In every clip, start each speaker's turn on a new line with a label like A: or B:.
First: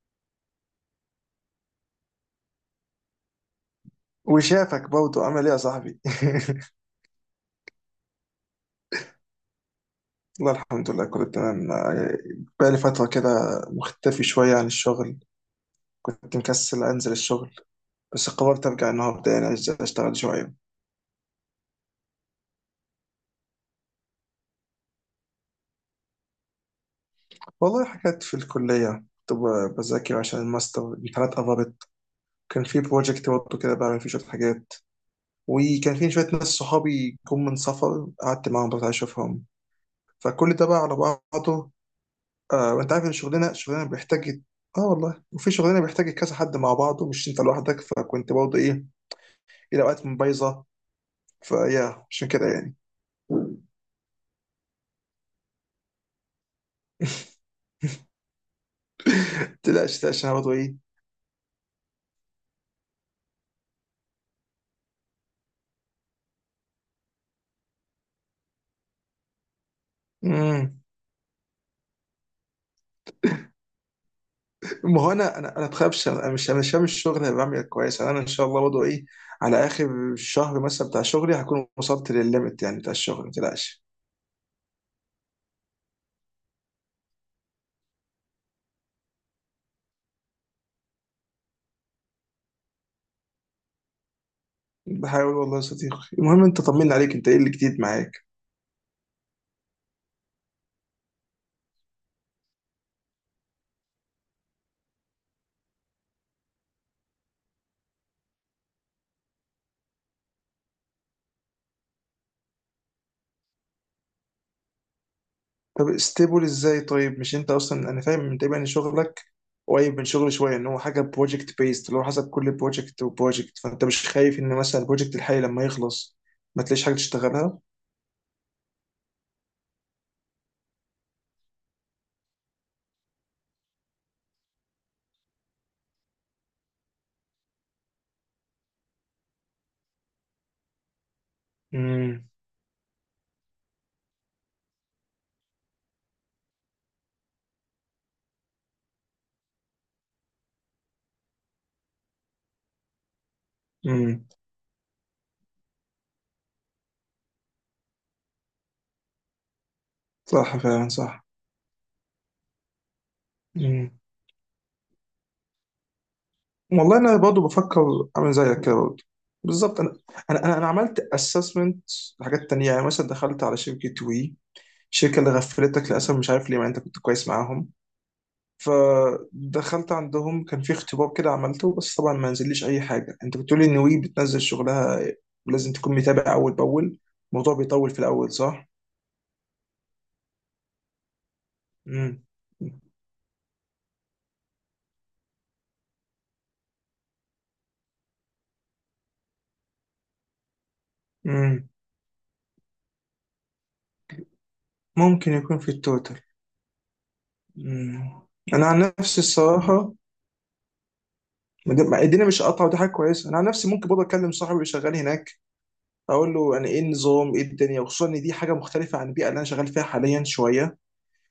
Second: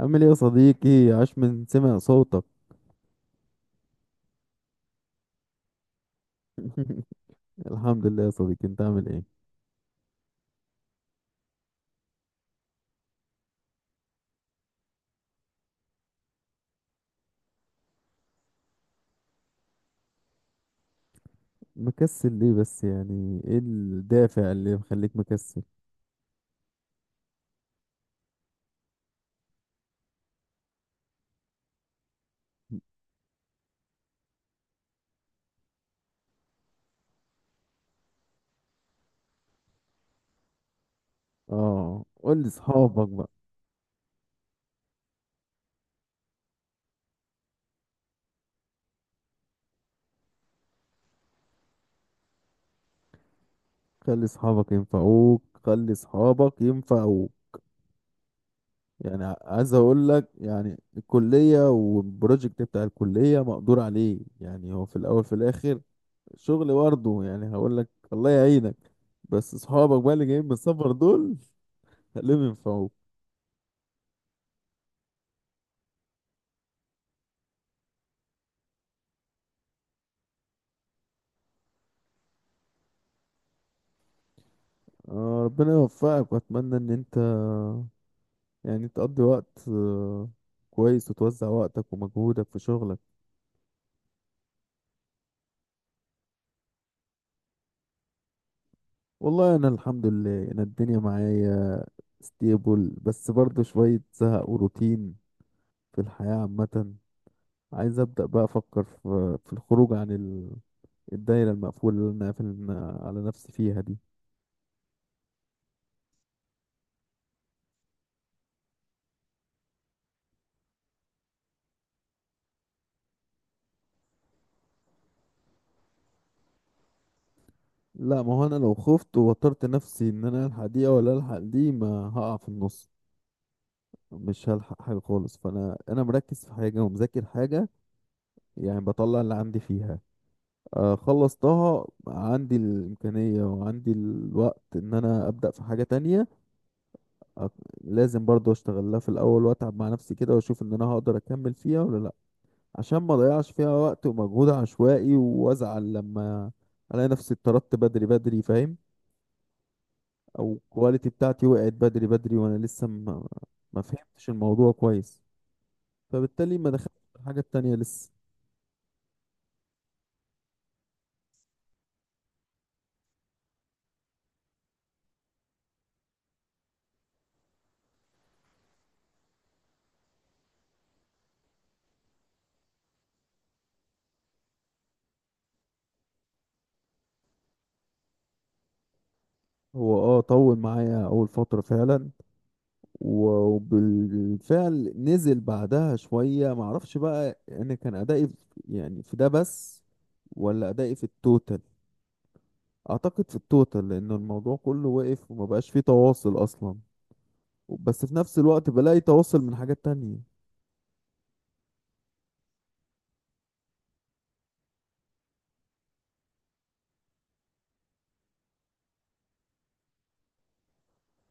A: عامل ايه يا صديقي؟ عاش من سمع صوتك.
B: وشافك برضه، عمل ايه يا صاحبي؟
A: الحمد لله يا صديقي، انت عامل ايه؟
B: والله الحمد لله، كله تمام. آه، بقالي فترة كده مختفي شوية عن الشغل. كنت مكسل أنزل الشغل، بس قررت أرجع النهاردة، يعني أشتغل شوية.
A: مكسل ليه بس؟ يعني ايه الدافع اللي مخليك مكسل؟
B: والله، حاجات في الكلية كنت بذاكر عشان الماستر، الامتحانات قربت. كان في بروجكت برضه كده بعمل فيه شوية حاجات، وكان في شوية ناس صحابي جم من سفر، قعدت معاهم بس أشوفهم، فكل ده بقى على بعضه.
A: اه، قول لي
B: آه وانت عارف
A: صحابك
B: ان
A: بقى.
B: الشغلانه بيحتاج. اه والله، وفي شغلانه بيحتاج كذا حد مع بعض، ومش انت لوحدك، فكنت برضه ايه، الى اوقات من بايظه فيا، عشان كده يعني.
A: خلي صحابك ينفعوك، خلي صحابك ينفعوك. يعني عايز
B: تلاش
A: اقول
B: تلاش،
A: لك،
B: انا برضه ايه.
A: يعني الكلية والبروجكت بتاع الكلية مقدور عليه، يعني هو في الاول في الاخر شغل برضه، يعني هقول لك الله يعينك. بس صحابك بقى اللي جايين من
B: مم.
A: السفر دول. خليهم ينفعوك.
B: ما هو انا بخافش، انا مش هعمل الشغل اللي بعمل كويس، يعني انا ان شاء الله برضه ايه على اخر الشهر مثلا بتاع شغلي هكون وصلت للليمت يعني بتاع الشغل، ما تقلقش.
A: آه، ربنا يوفقك، واتمنى ان انت يعني تقضي وقت كويس، وتوزع وقتك ومجهودك في شغلك.
B: بحاول والله يا صديقي. المهم، انت طمنا عليك، انت ايه اللي جديد معاك؟
A: والله انا الحمد لله، انا الدنيا معايا ستيبل، بس برضه شوية زهق وروتين في الحياة عامة. عايز ابدأ بقى افكر في الخروج عن الدايرة المقفولة اللي انا قافل على نفسي فيها دي.
B: طب استيبل ازاي؟ طيب مش انت اصلا انا فاهم من تقريبا ان شغلك قريب من شغلي شويه، ان هو حاجه بروجكت بيست، اللي هو حسب كل بروجكت وبروجكت، فانت مش خايف ان مثلا البروجكت الحالي لما يخلص ما تلاقيش حاجه تشتغلها؟
A: لا، ما هو انا لو خفت ووترت نفسي ان انا الحق دي ولا الحق دي ما هقع في النص، مش هلحق حاجة خالص. فانا انا مركز في حاجة ومذاكر حاجة، يعني بطلع اللي عندي فيها. خلصتها،
B: امم.
A: عندي الإمكانية وعندي الوقت إن أنا أبدأ في حاجة تانية. آه، لازم برضو أشتغل لها في الأول، وأتعب مع نفسي كده وأشوف إن أنا هقدر أكمل فيها ولا لأ، عشان ما أضيعش فيها وقت
B: امم،
A: ومجهود عشوائي، وأزعل لما ألاقي نفسي اتطردت بدري بدري. فاهم؟ أو
B: صح فعلا،
A: الكواليتي
B: صح.
A: بتاعتي وقعت بدري بدري وأنا لسه ما
B: امم،
A: فهمتش الموضوع كويس، فبالتالي ما
B: والله
A: دخلتش
B: انا
A: في الحاجة
B: برضه
A: التانية
B: بفكر
A: لسه.
B: اعمل زيك كده برضه بالظبط. انا انا انا أنا عملت اسسمنت لحاجات تانية، يعني مثلا دخلت على شركه وي، الشركه اللي غفلتك للاسف، مش عارف ليه مع إن انت كنت كويس معاهم. فدخلت عندهم، كان في اختبار كده عملته، بس طبعا ما نزليش اي حاجه. انت بتقولي ان وي بتنزل شغلها ولازم تكون متابع اول باول. الموضوع بيطول في الاول، صح.
A: هو طول معايا أول فترة فعلا،
B: امم.
A: وبالفعل نزل بعدها شوية. معرفش بقى انا كان ادائي يعني في ده بس، ولا ادائي في التوتال.
B: امم،
A: اعتقد في التوتال، لان الموضوع كله وقف
B: ممكن
A: وما
B: يكون في
A: بقاش فيه
B: التوتال.
A: تواصل اصلا، بس في
B: امم.
A: نفس
B: انا
A: الوقت
B: عن
A: بلاقي
B: نفسي
A: تواصل من حاجات
B: الصراحه،
A: تانية.
B: ما دي- ما- الدنيا مش قاطعه، ودي حاجه كويسه. انا عن نفسي ممكن برضه اكلم صاحبي اللي شغال هناك، اقول له يعني ايه النظام، ايه الدنيا، وخصوصا ان دي حاجه مختلفه عن البيئه اللي انا شغال فيها حاليا شويه،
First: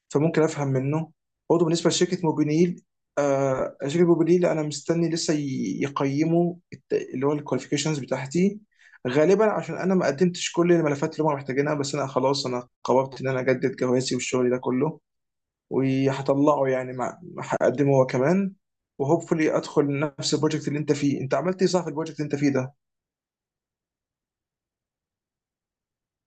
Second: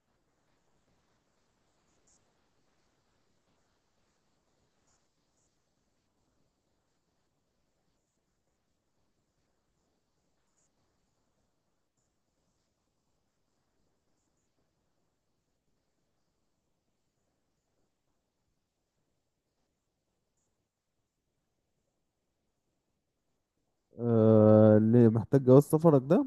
B: فممكن افهم منه. برضه بالنسبه لشركه موبينيل، آه شركه موبينيل انا مستني لسه يقيموا اللي هو الكواليفيكيشنز بتاعتي، غالبا عشان انا ما قدمتش كل الملفات اللي هم محتاجينها. بس انا خلاص، انا قررت ان انا اجدد جوازي والشغل ده كله، وهطلعه يعني، مع هقدمه هو كمان، وهوبفully ادخل نفس البروجكت اللي انت فيه. انت عملت ايه صح في البروجكت اللي انت فيه ده؟
A: آه، اللي محتاج جواز سفرك ده،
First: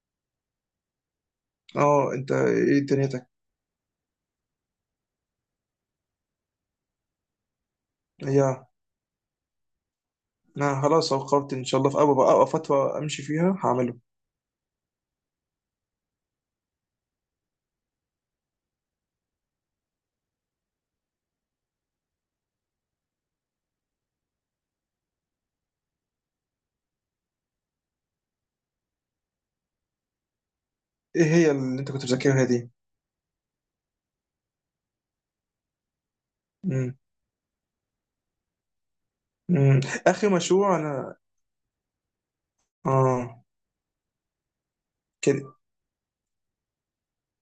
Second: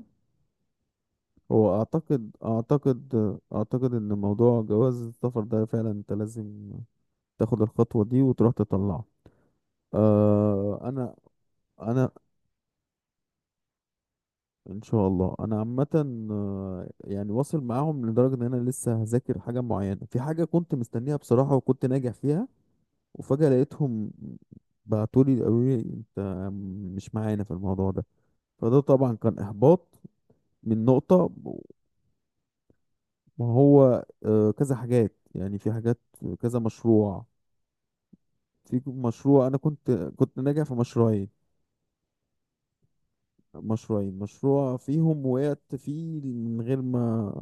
A: هو
B: اه، انت
A: اعتقد
B: ايه
A: اعتقد
B: دنيتك؟
A: اعتقد ان موضوع جواز السفر ده فعلا انت لازم تاخد الخطوة دي وتروح
B: يا
A: تطلعه. آه،
B: انا خلاص
A: انا
B: أهو، قررت ان شاء الله في
A: انا
B: اول أول فتره امشي فيها هعمل.
A: ان شاء الله انا عامه. آه، يعني واصل معاهم لدرجه ان انا لسه هذاكر حاجه معينه في حاجه كنت مستنيها بصراحه، وكنت ناجح فيها، وفجاه لقيتهم بعتولي قالوا لي انت مش معانا في الموضوع ده. فده طبعا كان احباط من
B: ايه
A: نقطه.
B: هي اللي انت كنت بتذاكرها دي؟
A: ما هو كذا حاجات، يعني في حاجات، كذا
B: مم.
A: مشروع. في مشروع انا
B: مم.
A: كنت
B: اخر
A: كنت ناجح في
B: مشروع انا.
A: مشروعين،
B: اه،
A: مشروعين مشروع فيهم
B: كده،
A: وقعت فيه من غير ما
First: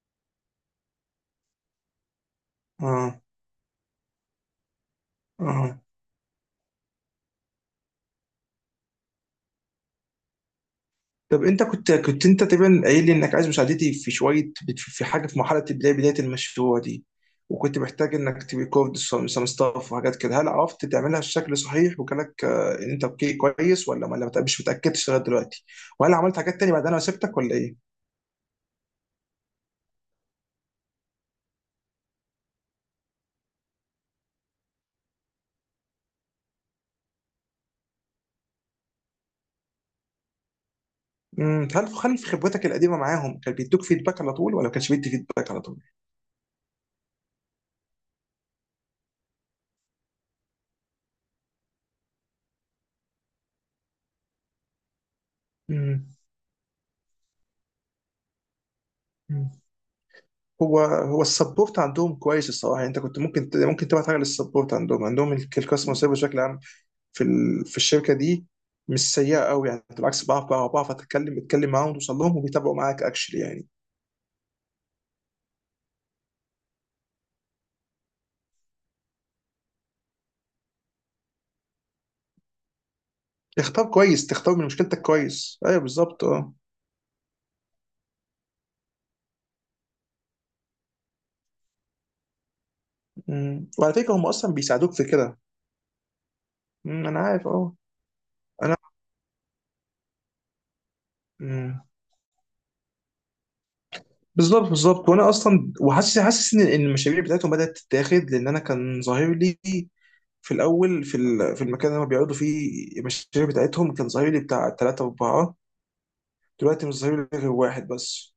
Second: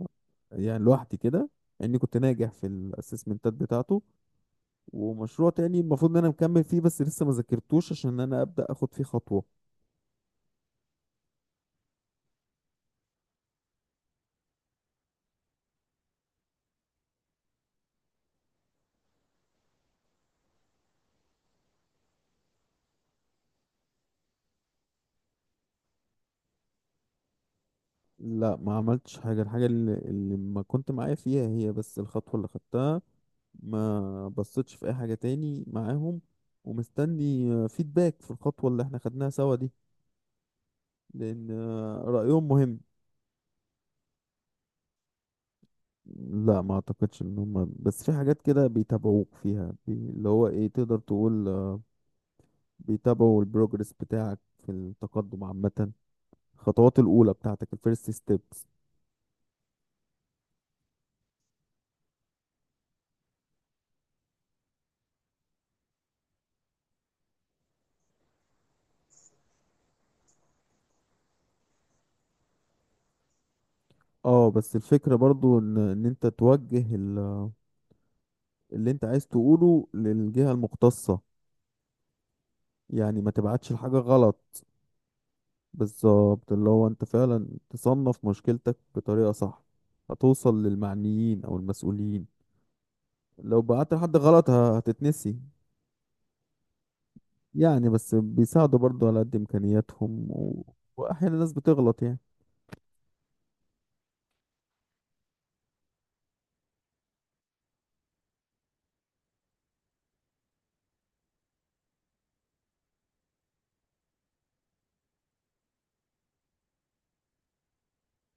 A: يعني، لوحدي كده، اني كنت ناجح في
B: اه،
A: الاسسمنتات بتاعته. ومشروع
B: اه.
A: تاني المفروض ان انا مكمل فيه، بس لسه ما ذاكرتوش عشان انا ابدا اخد فيه خطوه.
B: طب انت كنت انت تقريبا قايل لي انك عايز مساعدتي في شويه في حاجه في مرحله بدايه بدايه المشروع دي، وكنت محتاج انك تريكورد سم ستاف وحاجات كده. هل عرفت تعملها بشكل صحيح وجالك آه، ان انت اوكي كويس، ولا ما، ولا مش متاكدش لغايه دلوقتي؟ وهل عملت حاجات تانية بعد انا سبتك ولا ايه؟
A: لا، ما عملتش حاجه. الحاجه اللي ما كنت معايا فيها هي بس الخطوه اللي خدتها، ما بصيتش في اي حاجه تاني معاهم. ومستني فيدباك في الخطوه اللي احنا خدناها سوا دي، لان
B: مم. هل هل في
A: رايهم
B: خبرتك
A: مهم.
B: القديمه معاهم كان بيدوك فيدباك على طول، ولا ما كانش بيدي فيدباك على طول؟
A: لا، ما اعتقدش ان هم بس في حاجات كده بيتابعوك فيها، اللي هو ايه، تقدر تقول بيتابعوا البروجرس بتاعك في التقدم عامة،
B: مم.
A: الخطوات الاولى بتاعتك، الفيرست ستيبس.
B: مم. هو السبورت عندهم كويس الصراحه. يعني انت كنت ممكن ممكن تبعت حاجه للسبورت عندهم الكاستمر سيرفيس بشكل عام في الشركه دي، مش سيئه قوي. يعني بالعكس، بعرف اتكلم معاهم وتوصل لهم، وبيتابعوا معاك اكشلي يعني.
A: اه بس الفكرة برضو ان انت توجه اللي انت عايز تقوله للجهة المختصة، يعني ما تبعتش
B: اختار
A: الحاجة
B: كويس، تختار من
A: غلط.
B: مشكلتك كويس، ايوه بالظبط،
A: بالظبط،
B: اه.
A: اللي هو انت فعلا تصنف مشكلتك بطريقة صح، هتوصل للمعنيين او المسؤولين. لو
B: أمم. وعلى
A: بعت
B: فكره
A: لحد
B: هم
A: غلط
B: اصلا بيساعدوك في
A: هتتنسي
B: كده. أمم، انا عارف، اه.
A: يعني، بس
B: انا.
A: بيساعدوا برضو على قد امكانياتهم، واحيانا الناس
B: أمم.
A: بتغلط يعني.
B: بالظبط بالظبط، وانا اصلا وحاسس إن المشاريع بتاعتهم بدات تتاخد، لان انا كان ظاهر لي في الاول، في المكان اللي هم بيقعدوا فيه المشاريع بتاعتهم، كان ظهيري بتاع 3-4، دلوقتي مش ظهيري غير واحد بس.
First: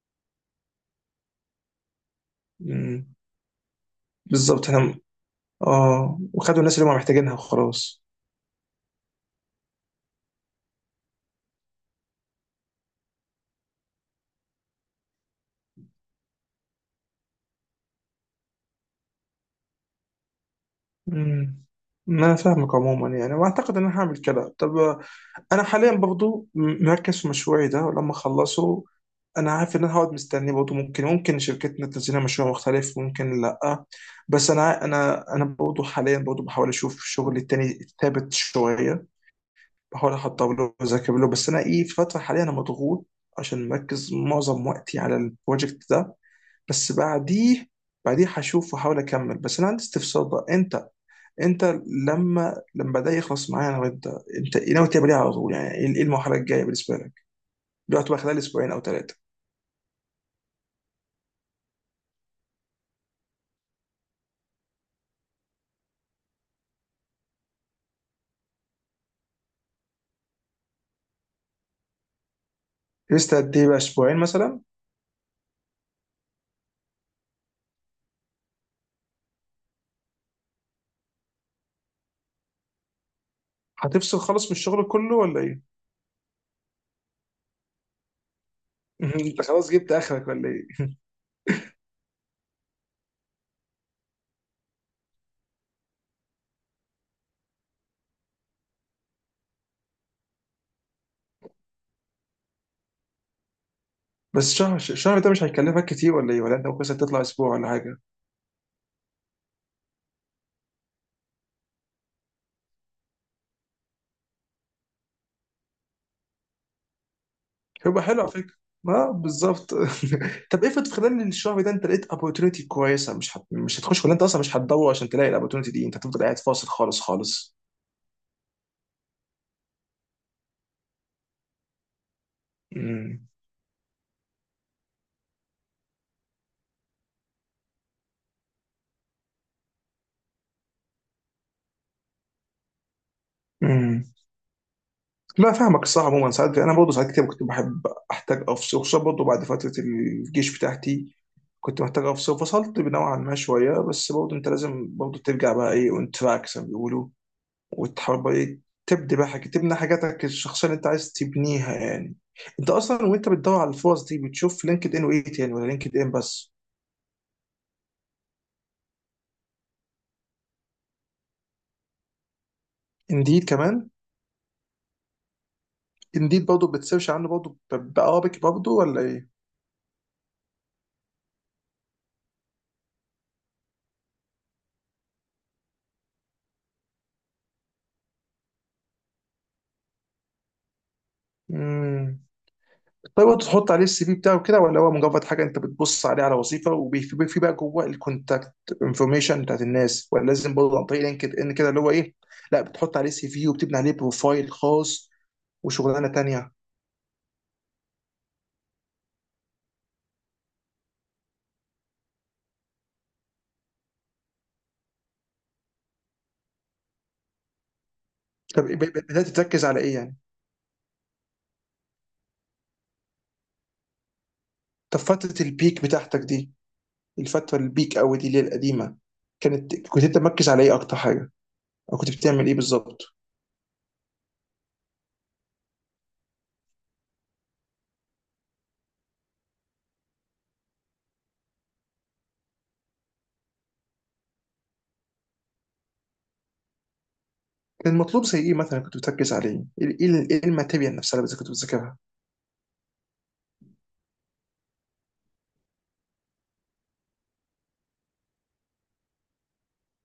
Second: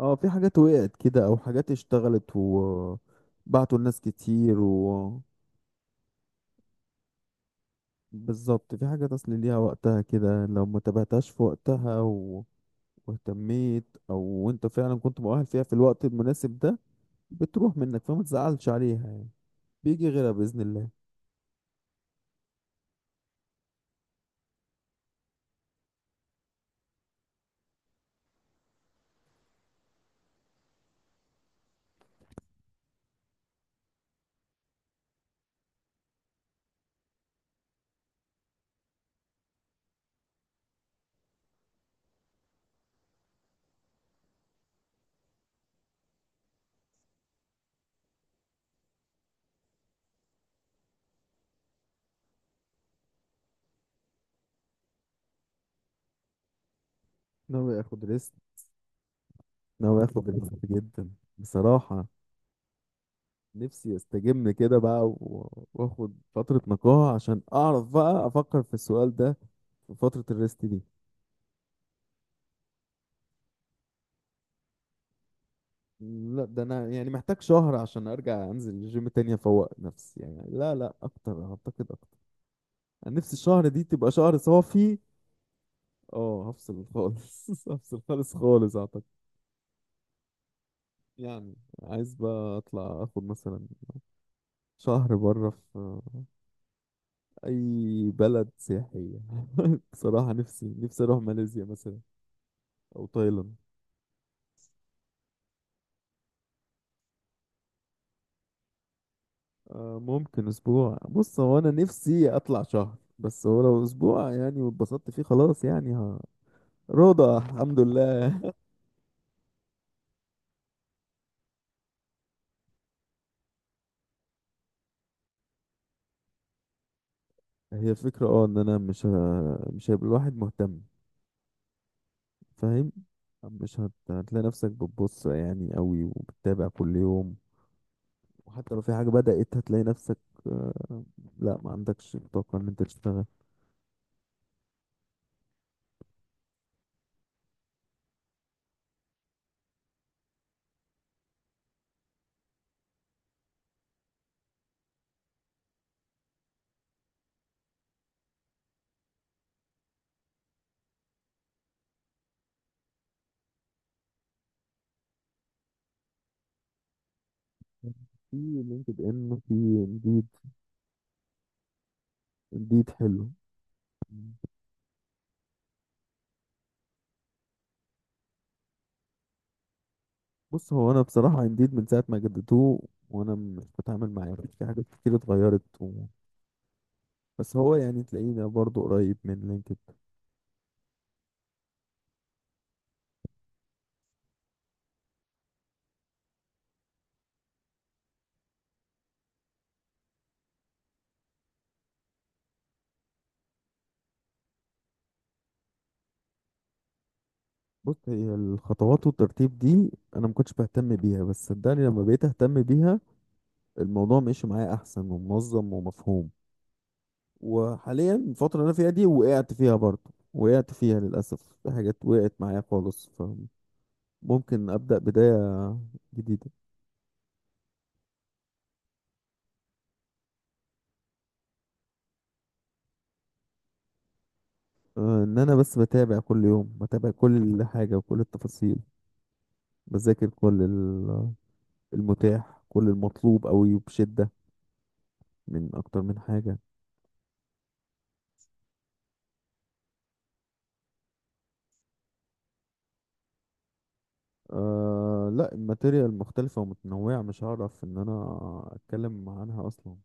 A: اه في حاجات وقعت كده، او حاجات اشتغلت
B: مم.
A: وبعتوا الناس كتير،
B: بالظبط، احنا. اه، وخدوا الناس اللي هم محتاجينها وخلاص.
A: بالظبط. في حاجات اصل ليها وقتها كده، لو ما تابعتهاش في وقتها واهتميت، او انت فعلا كنت مؤهل فيها في الوقت المناسب ده، بتروح منك. فما تزعلش عليها يعني، بيجي غيرها باذن الله.
B: مم. ما انا فاهمك عموما، يعني واعتقد ان انا هعمل كده. طب آه، انا حاليا برضو مركز في مشروعي ده. ولما اخلصه انا عارف ان انا هقعد مستني برضه، ممكن شركتنا تنزل لنا مشروع مختلف، ممكن لا. بس انا برضه حاليا برضه بحاول اشوف شغل تاني ثابت شويه، بحاول احضر له واذاكر له. بس انا ايه، في فتره حاليا انا مضغوط عشان مركز معظم وقتي على البروجكت ده. بس بعديه هشوف واحاول اكمل. بس انا عندي استفسار بقى. انت لما ده يخلص معايا انا وانت، انت إيه ناوي تعمل ايه على طول؟ يعني ايه، إيه المرحله الجايه بالنسبه لك
A: ناوي اخد
B: دلوقتي بقى،
A: ريست،
B: خلال اسبوعين او ثلاثه؟
A: ناوي اخد ريست جدا بصراحة. نفسي استجم كده بقى واخد فترة نقاهة، عشان اعرف بقى افكر في السؤال ده في فترة الريست دي.
B: لسه قد ايه بقى، اسبوعين مثلا؟
A: لا، ده انا يعني محتاج شهر عشان ارجع انزل الجيم تاني، افوق نفسي يعني. لا لا اكتر، اعتقد اكتر. انا نفسي الشهر دي تبقى
B: هتفصل
A: شهر
B: خالص من الشغل
A: صافي.
B: كله ولا ايه؟
A: اه هفصل خالص. هفصل خالص خالص اعتقد.
B: انت خلاص جبت اخرك ولا ايه؟
A: يعني عايز بقى اطلع اخد مثلا شهر بره في اي بلد سياحية. بصراحة نفسي نفسي اروح ماليزيا مثلا، او تايلاند.
B: بس الشهر ده مش هيكلفك كتير ولا ايه؟ ولا انت ممكن مثلاً تطلع اسبوع ولا حاجه؟
A: آه، ممكن اسبوع. بص، هو انا نفسي اطلع شهر، بس هو لو اسبوع يعني واتبسطت فيه خلاص، يعني ها رضا الحمد
B: هيبقى حلو على
A: لله.
B: فكره، ما بالظبط. طب افرض في خلال الشهر ده انت لقيت opportunity كويسه، مش هتخش؟ ولا انت اصلا مش هتدور عشان تلاقي opportunity دي؟ انت هتفضل قاعد فاصل خالص خالص؟
A: هي الفكرة ان انا مش مش هيبقى الواحد مهتم. فاهم؟
B: امم.
A: مش هتلاقي نفسك بتبص يعني قوي، وبتتابع كل يوم، وحتى لو في حاجة بدأت هتلاقي نفسك، آه، لا، ما عندكش طاقة ان انت تشتغل.
B: امم. لا، فاهمك الصراحه. عموما ساعات انا برضه، ساعات كتير كنت بحب احتاج افصل، خصوصا برضه بعد فتره الجيش بتاعتي كنت محتاج افصل، فصلت نوعا ما شويه، بس برضه انت لازم برضه ترجع بقى ايه اون تراك زي ما بيقولوا، وتحاول بقى إيه تبدي بقى حاجة، تبني حاجاتك الشخصية اللي أنت عايز تبنيها يعني. أنت أصلا وأنت بتدور على الفرص دي، بتشوف لينكد إن وإيه تاني، ولا لينكد إن بس؟
A: في لينكد ان، في انديد. انديد حلو.
B: إنديد كمان؟ إنديد برضه بتسيرش عنه برضه بأرابيك برضه ولا إيه؟
A: بص، هو انا بصراحه انديد من ساعه ما جددوه وانا مش بتعامل معاه، في حاجات كتير اتغيرت، بس هو يعني تلاقينا برضو قريب من لينكد.
B: امم. طيب وأنت تحط عليه السي في بتاعه كده، ولا هو مجرد حاجة أنت بتبص عليه على وظيفة، وفي بقى جوه الكونتاكت انفورميشن بتاعت الناس، ولا لازم برضه عن طريق لينكد إن كده اللي هو إيه؟ لا بتحط عليه سي في وبتبني عليه بروفايل خاص وشغلانة تانية.
A: بص، هي الخطوات والترتيب دي انا ما كنتش بهتم بيها، بس صدقني لما بقيت اهتم بيها الموضوع ماشي معايا احسن ومنظم ومفهوم. وحاليا الفتره
B: طب
A: اللي انا فيها دي
B: بدأت
A: وقعت
B: تركز
A: فيها
B: على إيه
A: برضو،
B: يعني؟
A: وقعت فيها للاسف في حاجات وقعت معايا خالص، فممكن ابدا
B: طب
A: بدايه
B: فترة البيك بتاعتك
A: جديده.
B: دي، الفترة البيك أوي دي اللي هي القديمة، كنت أنت مركز على إيه أكتر حاجة؟ أو كنت بتعمل إيه بالظبط؟
A: ان انا بس بتابع كل يوم، بتابع كل حاجه وكل التفاصيل، بذاكر كل المتاح، كل المطلوب قوي وبشدة، من أكتر من حاجة.
B: كان المطلوب زي إيه مثلا كنت بتركز عليه؟ إيه الماتيريال نفسها اللي كنت بتذاكرها؟
A: لا، الماتيريال مختلفة ومتنوعة، مش هعرف إن أنا أتكلم عنها أصلا.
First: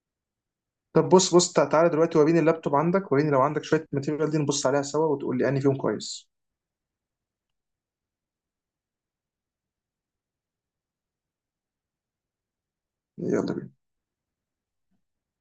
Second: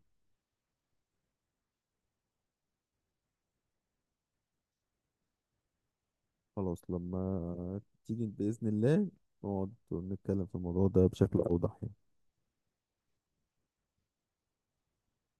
B: طب بص بص تعالى دلوقتي وريني اللابتوب عندك، وريني لو عندك شوية ماتيريال دي، نبص عليها سوا وتقول لي أنهي فيهم كويس.
A: خلاص، لما تيجي بإذن الله نقعد نتكلم في الموضوع ده بشكل أوضح يعني.
B: يلا بينا.